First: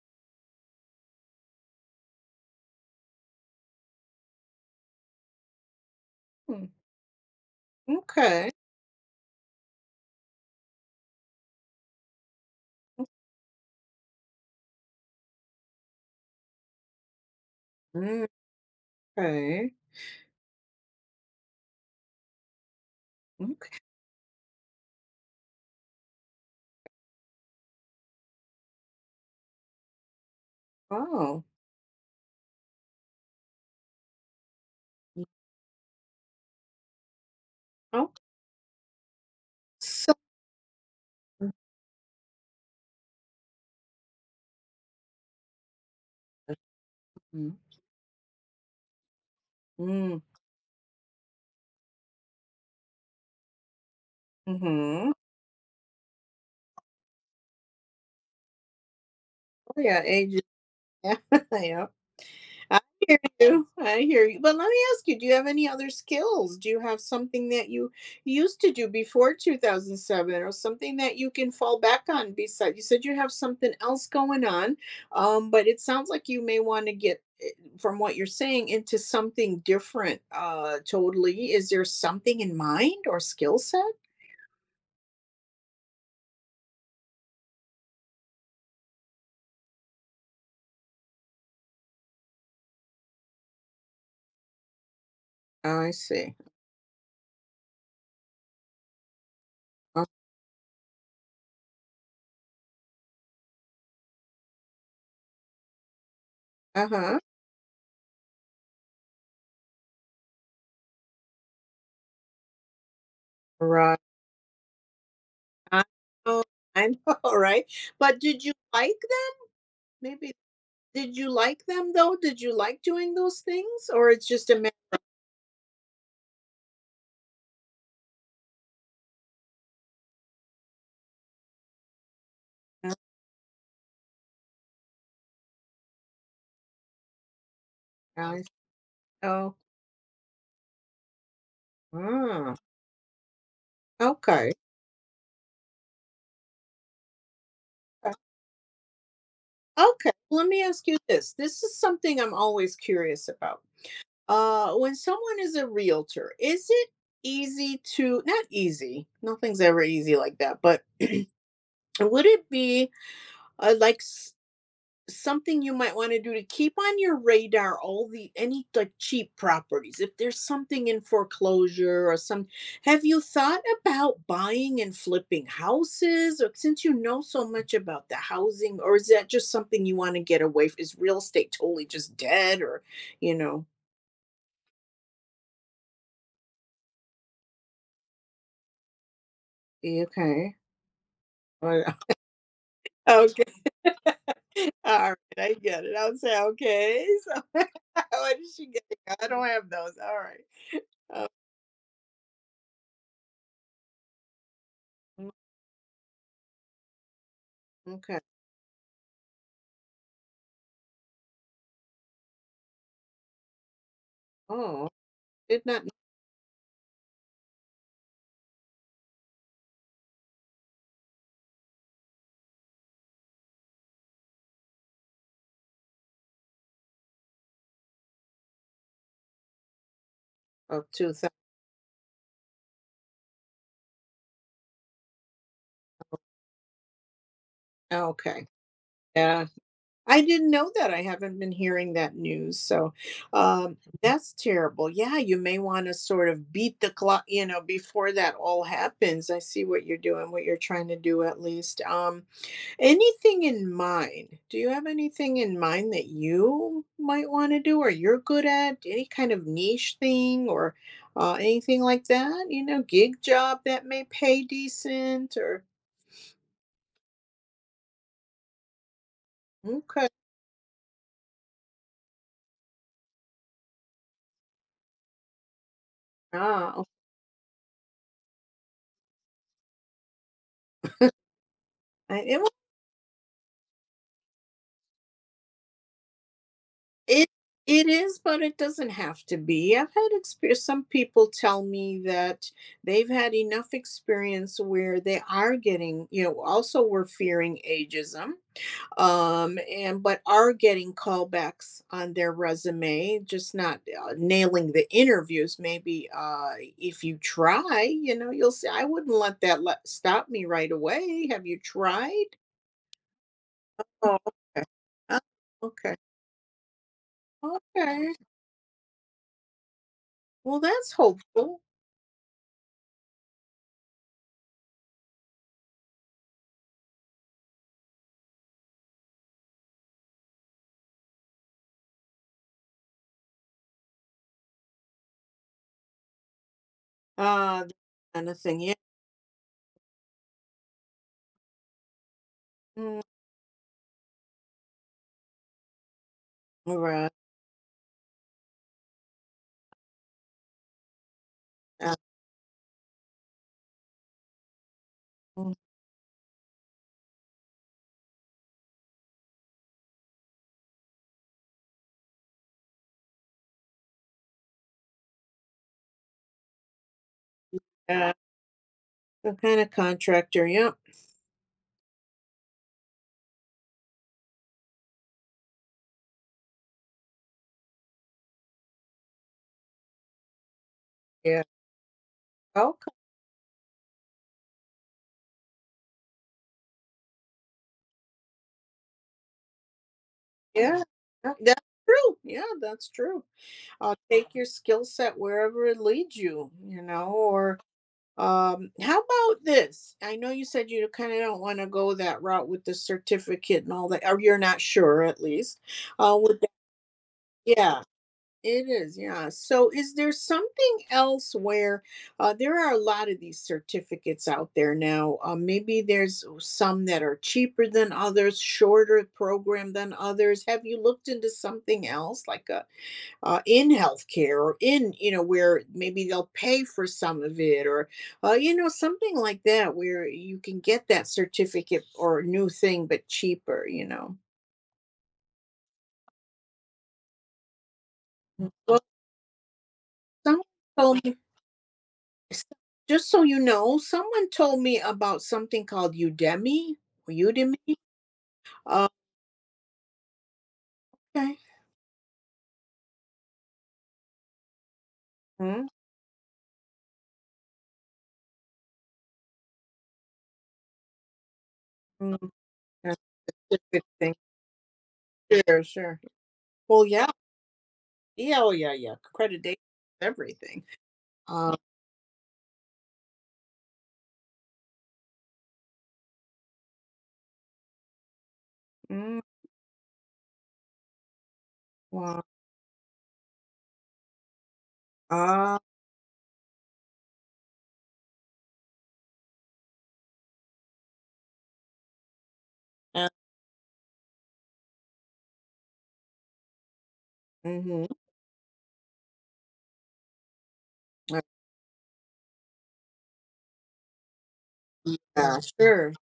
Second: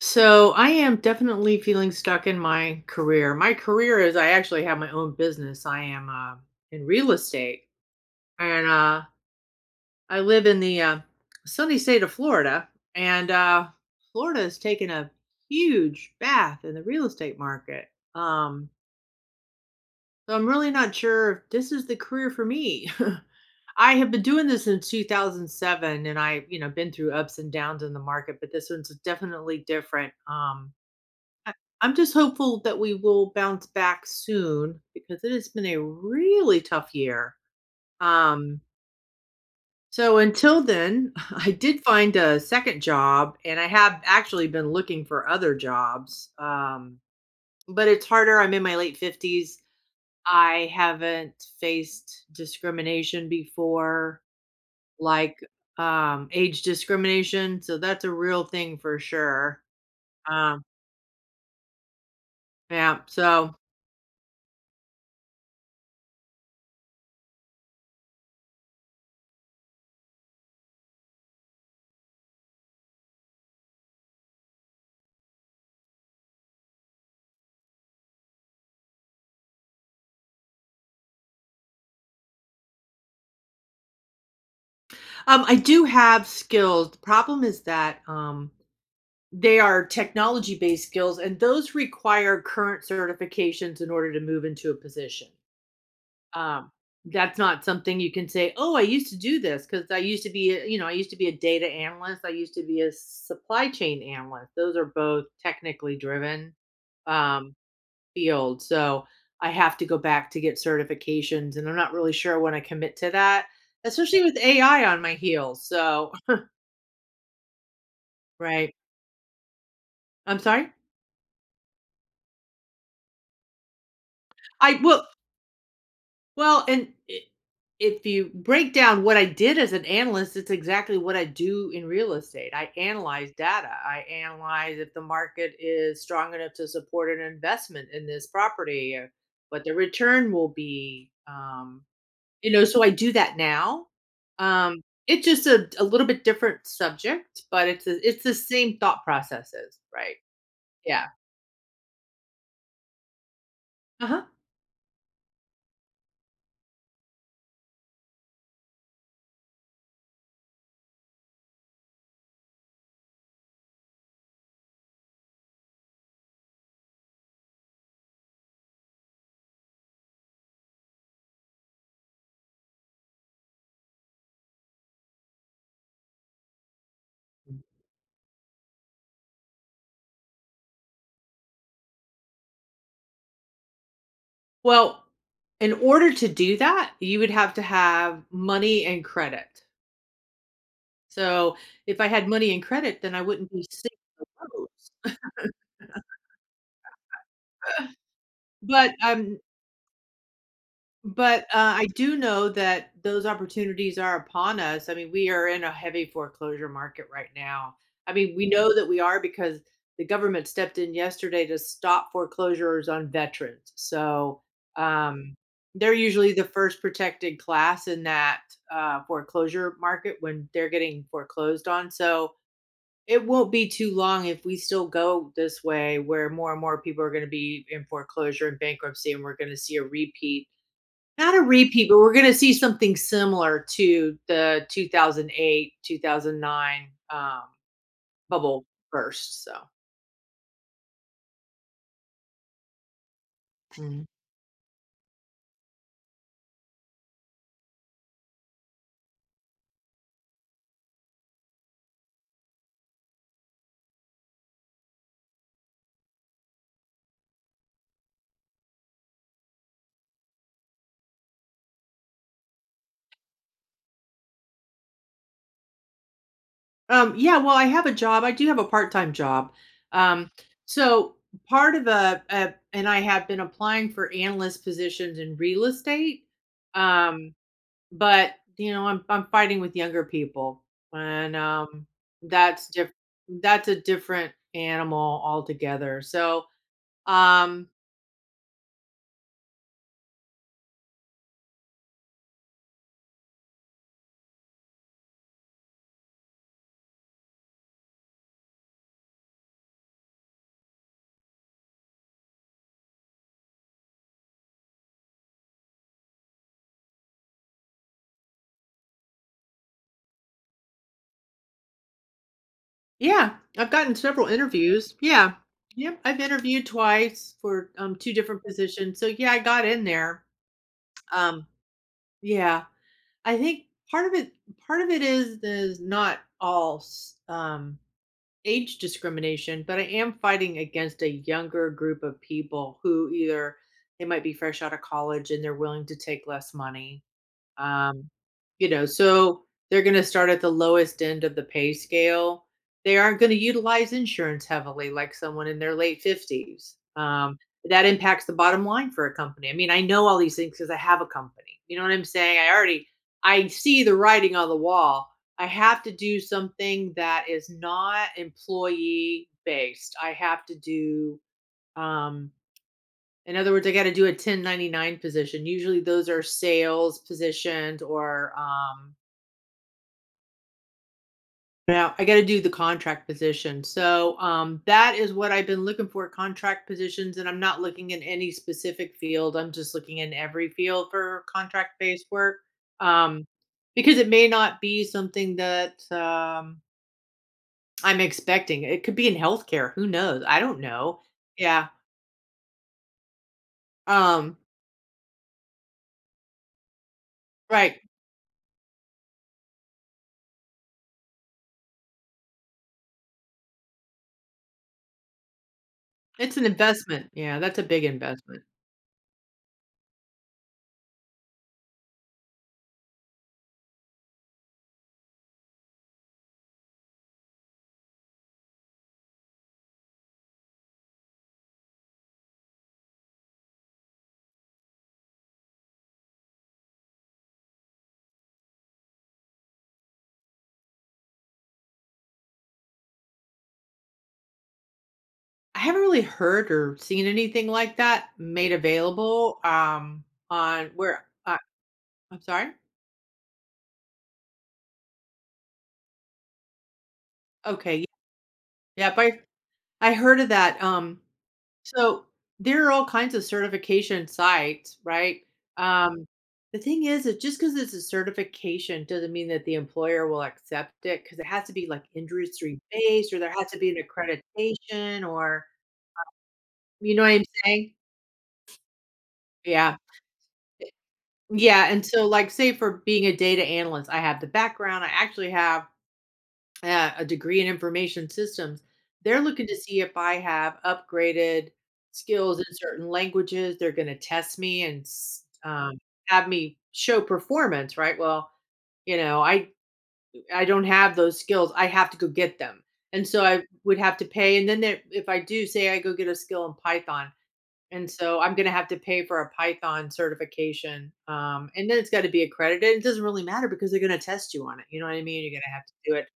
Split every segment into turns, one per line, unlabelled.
So I am definitely feeling stuck in my career. My career is I actually have my own business. I am
Hmm,
in real estate,
okay.
and I live in the sunny state of Florida. And Florida has taken a huge bath in the real estate market. Um,
Okay.
so I'm really not sure if this is the career for me.
M'kay.
I have been doing this since 2007, and I, you know, been through ups and downs in the market, but this one's definitely different.
Wow.
I I'm just hopeful that we will bounce back soon because it has been a really tough year.
Oh,
Um,
so
so until then, I did find a second job and I have actually been looking for other jobs.
mhm.
But it's harder. I'm in my late 50s.
Mm,
I haven't faced discrimination before,
mhm.
like age discrimination. So that's a real thing for sure.
Oh, yeah, ages.
Um,
Yeah, yep.
yeah.
you. I hear you. But let me ask you, do you have any other skills? Do you have something that you used to do before 2007, or something that you can fall back on besides? You said you have something else going on, but it sounds like you may want to get from what you're saying into something different totally. Is there something in mind or skill set?
I do have skills. The problem is that they are technology based skills, and those require current certifications in order to move into a position.
I see.
Um, that's not something you can say. Oh, I used to do this because I
Uh
used to be, a, you know, I used to be a data analyst. I used to be a supply chain analyst. Those are both technically driven
huh.
um, fields. So I have to go back to get certifications, and I'm not really sure when I commit to that,
Right.
especially with AI on my heels.
I
So
know. I know. Right. But did you
right.
like them? Maybe.
I'm sorry?
Did you like them though? Did you like doing those things, or it's just a
I
matter?
well well, and I if you break down what I did as an analyst, it's exactly what I do in real estate. I analyze data. I analyze if the market is strong enough to support an investment in this
I see.
property, or
Oh.
what the return will be. You
Mm.
know, so I do that now.
Okay.
Um, it's just a little bit different subject, but
Okay.
it's the same thought processes,
Okay.
right?
Let me ask you
Yeah.
this. This is something I'm always curious about.
Uh huh.
When someone is a realtor, is it easy to not easy, nothing's ever easy like that, but would it be, like s something you might wanna do to keep on your radar all the any, like, cheap properties? If there's something in foreclosure or some have you thought about buying and flipping houses? Or since you know so much about the housing, or is that just something you wanna get away from? Is real estate totally just dead, or, you know?
Well, in order to do that, you would have to have money and credit.
Okay.
So, if I had money and credit, then I
Okay.
wouldn't be sitting on
All
those.
right, I get it. I would say, "Okay, so where did she get
But
it? I
I'm
don't have those." All right.
But, I do know that those opportunities are upon us. I mean,
Mm,
we are in a heavy foreclosure market right now. I
okay.
mean, we know that we are because the government stepped in yesterday to stop foreclosures on veterans. So,
Oh,
um,
did not know
they're usually the first protected class in that, foreclosure market when they're getting foreclosed on. So, it won't be too long if we still go this way where more and more people are going to be in foreclosure and bankruptcy, and we're going to see a repeat,
about 2000.
not a repeat, but we're going to see something similar to the 2008, 2009
Okay.
bubble burst.
Yeah.
So,
I didn't know that. I haven't been hearing that news, so,
mhm.
that's terrible. Yeah, you may wanna sort of beat the clock, you know, before that all happens. I see what you're doing, what you're trying to do at least. Anything in mind? Do you have anything in mind that you might wanna do or you're good at? Any kind of niche thing, or, anything like that? You know, gig job that may pay decent or
Yeah, well, I have a job. I do have a part time job.
okay.
Um, so, part of a, and I have been applying for analyst positions in real estate.
Oh,
Um, but, you know, I'm fighting with younger people. And
I
That's different. That's a different animal altogether.
it
Um
it is, but it doesn't have to be. I've had experience. Some people tell me that they've had enough experience where they are getting, you know, also we're fearing ageism, and but are getting callbacks on their resume, just not, nailing the interviews maybe. If you try, you know, you'll see I wouldn't let that stop me right away. Have you tried?
Yeah, I've gotten
Oh,
several interviews. Yeah.
okay.
Yep, I've interviewed twice
Oh,
for,
okay,
2
okay,
different positions. So, yeah, I got in there.
well that's
Um,
hopeful.
yeah, I think part of it part of it is not all s age discrimination, but I am fighting against a younger group of people who either they might be fresh out of college and they're willing to take less money,
That
um,
kind of thing,
you
yeah.
know, so they're going to start at the lowest end of the pay scale. They
Mm,
aren't going to utilize insurance heavily like someone in their late 50s.
all right.
That impacts the bottom line for a company. I mean, I know all these things because I have a company. You know what
uh,
I'm saying? I see the writing on the wall. I
mm,
have to do something that is not employee based. I have to do um in other words, I got to do a 1099 position. Usually those are sales positioned,
yeah,
or
some kind of contractor, yeah.
now I got to do the contract position. So that is what I've been looking for, contract positions, and I'm not looking in any specific field. I'm just looking in every field for
Yeah,
contract based work.
okay.
Um because it may not be something that I'm expecting. It could be in healthcare, who knows? I don't
Yeah,
know.
yeah, that's
Yeah.
true, yeah, that's true. Take
Um
your skill set wherever it leads you, you know, or
right.
how about this? I know you said you kind of don't want to go that route with the certificate and all that, or you're not sure at least.
It's
With
an
that,
investment. Yeah, that's a
yeah,
big investment.
it is. Yeah. So, is there something else where, there are a lot of these certificates out there now? Maybe there's some that are cheaper than others, shorter program than others. Have you looked into something else like a in healthcare or in, you know, where maybe they'll pay for some of it, or you know, something like that where you can get that certificate or new thing but cheaper, you know.
I haven't really heard or seen anything like that made
Well,
available,
someone
on
told
where
me,
I'm sorry?
just so you know, someone told me about something called Udemy, Udemy.
Okay,
Uh,
yeah, but I heard of that,
okay.
so there are all kinds of certification sites, right?
Mm.
Um, the thing is because it's a certification doesn't mean that the employer will accept it because it has to be, like,
Mm,
industry
that's
based, or there has
a
to be an
good thing.
accreditation, or
Sure, sure. Well,
you know
yeah.
what I'm saying?
Yeah, oh yeah, yeah, accreditation,
Yeah.
everything. uh,
Yeah, and so, like, say for being a data analyst, I have the background. I actually have a degree in information systems. They're
mm,
looking to see if I have upgraded
wow.
skills in certain languages. They're going to test me and s-
Ah,
um, have me show performance, right? Well, you know, I don't have those skills. I have to go get them, and
yeah,
so I would have to pay. And then there, if I do, say I go get a skill in Python,
mhm.
and so I'm gonna have to pay for a Python certification, and then it's gotta be accredited. It doesn't really matter because they're gonna test you on it, you know what I mean?
Yeah,
You're gonna have to
sure.
do it.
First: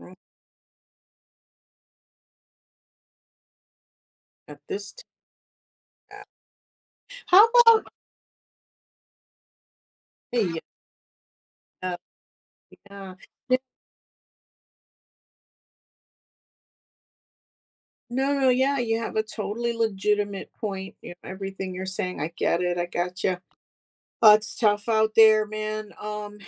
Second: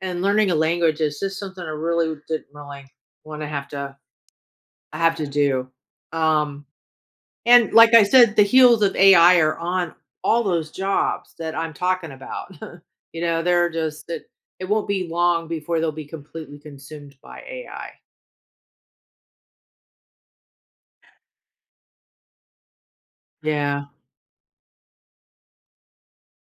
Mm,
And learning a language is just something I really didn't really wanna have to
at this
I have to do.
time.
Um,
How
and
about
like I said, the heels of AI are on
yeah,
all
yeah.
those jobs that I'm
Yeah.
talking about.
Yeah,
You know, they're just that it won't be long before they'll be completely consumed by AI.
no, no, yeah, you have a totally legitimate point. You know, everything you're saying, I get it. I got you.
Yeah,
It's tough out there, man.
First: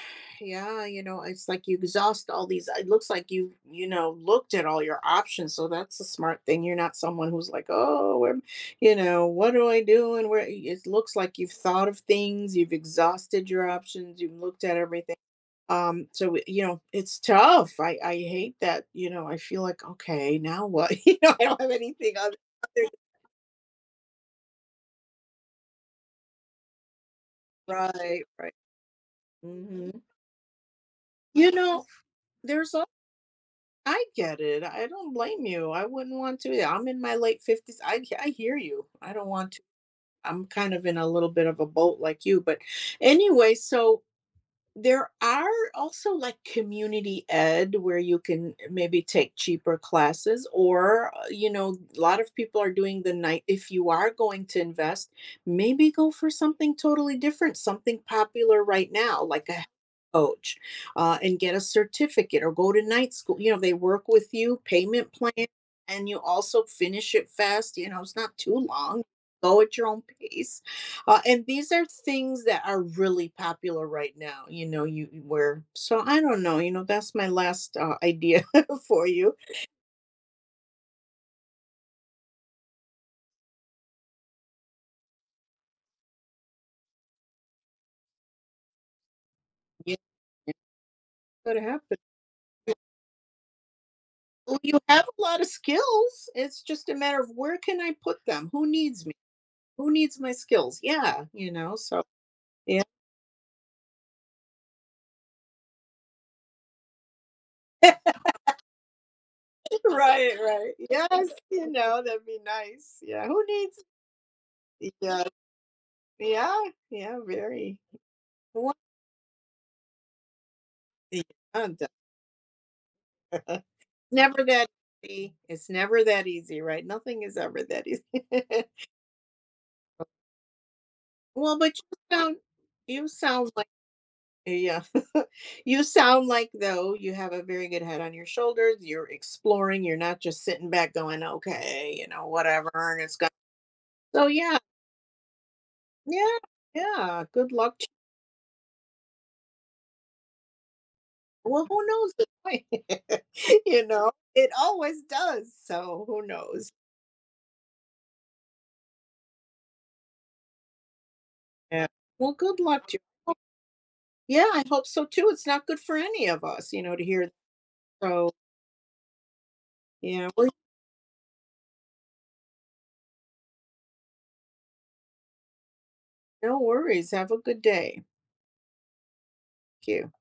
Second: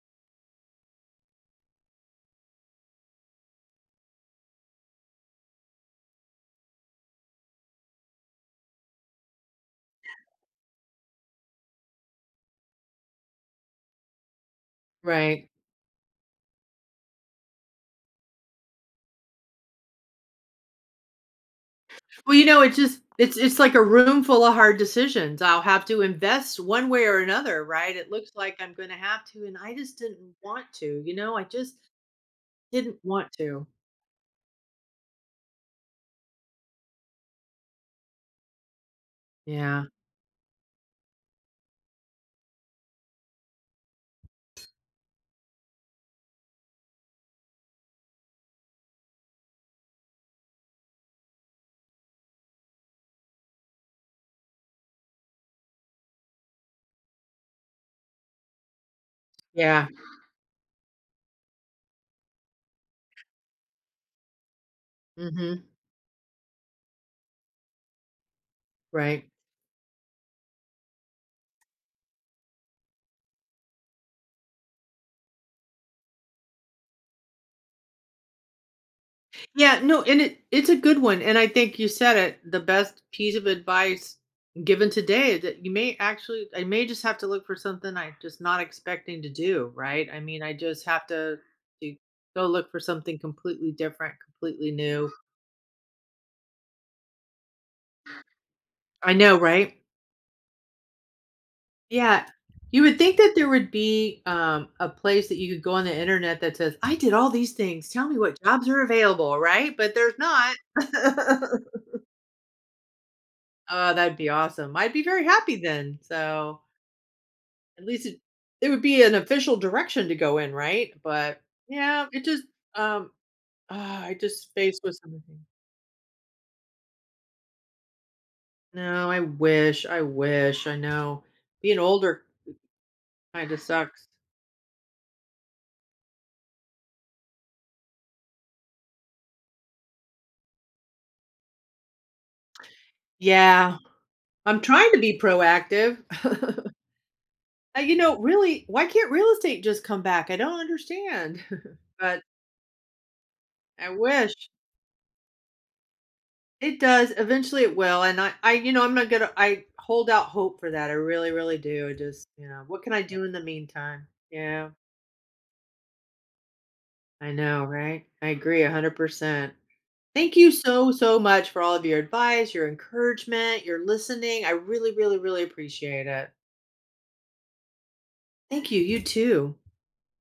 Yeah, you know, it's like you exhaust all these. It looks like you know, looked at all your options. So that's a smart thing. You're not someone who's like, oh, where, you know, what do I do? And where it looks like you've thought of things, you've exhausted your options, you've looked at everything.
right.
So, you know, it's tough. I hate that, you know, I feel like, "Okay, now what?" You know, I don't have anything
Well,
other
you know, it
other
just it's like a room full of hard decisions. I'll have to invest one way or another, right? It
Right,
looks
right.
like I'm going to have to, and I just
Mhm.
didn't want to. You know, I
You
just
know, there's al
didn't want to.
I get it. I don't blame you. I wouldn't want to either. I'm in my late 50s. I hear you. I don't want to.
Yeah,
I'm kind of in a little bit of a boat like you, but anyway, so there are also like community ed where you can maybe take cheaper classes, or, you know, a lot of people are doing the night. If you are going to invest, maybe go for something totally different, something popular right now, like a health
yeah,
coach, and get a certificate or go to night school. You know, they work with you, payment plan,
hmm,
and you also finish it fast. You know, it's not too long.
right.
Go at your own pace, and these are things that are really popular right now, you know, you wear so I don't know, you know, that's my last, idea for you.
Yeah, no, and it's a good one, and I think you said it. The best piece of advice given today, that you may actually, I may just have to look for something I'm just not expecting to do.
Yeah,
Right? I mean, I
it
just have to
could
to
happen.
go look for something completely different,
Well,
completely
you have
new.
a lot of skills, it's just a matter of where can I put them? Who needs
I
me?
know, right?
Who needs my skills? Yeah, you know, so
Yeah. You
yeah.
would think that there would be, a place that you could go on the internet that says, "I did all these things. Tell me what jobs are available," right? But there's
Right,
not.
right. Yes, you know, that'd be nice. Yeah, who needs
Oh, that'd be awesome. I'd be very
yeah,
happy then.
yeah,
So,
yeah, very.
at least it
What
would be an official direction to go in, right?
the
But, yeah, it just, um, ah, I
never
just
that
faced with something.
easy. It's never that easy, right? Nothing is ever that easy.
No, I wish, I wish, I know.
Well, but
Being
you
older
sound you sound
kinda
like
sucks.
yeah. You sound like though you have a very good head on your shoulders. You're exploring. You're not just sitting back going, okay, you know, whatever, and has going.
Yeah.
So yeah,
I'm trying to be proactive.
yeah, yeah. Good luck. To
You know, really, why can't real estate just come back? I don't understand.
you. Well, who knows?
But
It might- you
I
know,
wish
it always does. So who knows?
it does. Eventually it will. And you know, I'm not gonna I hold out hope for that. I really, really
Yeah.
do. I just,
Well,
you
good
know, what
luck
can
to
I do in
you.
the meantime?
Yeah, I
Yeah.
hope so too. It's not good for any of us, you know, to hear
I know, right? I
so,
agree 100%.
yeah,
Thank
well,
you so, so much for all of your advice, your encouragement, your listening. I really, really, really appreciate it.
no worries. Have a good day.
Thank you. You too.
Thank you.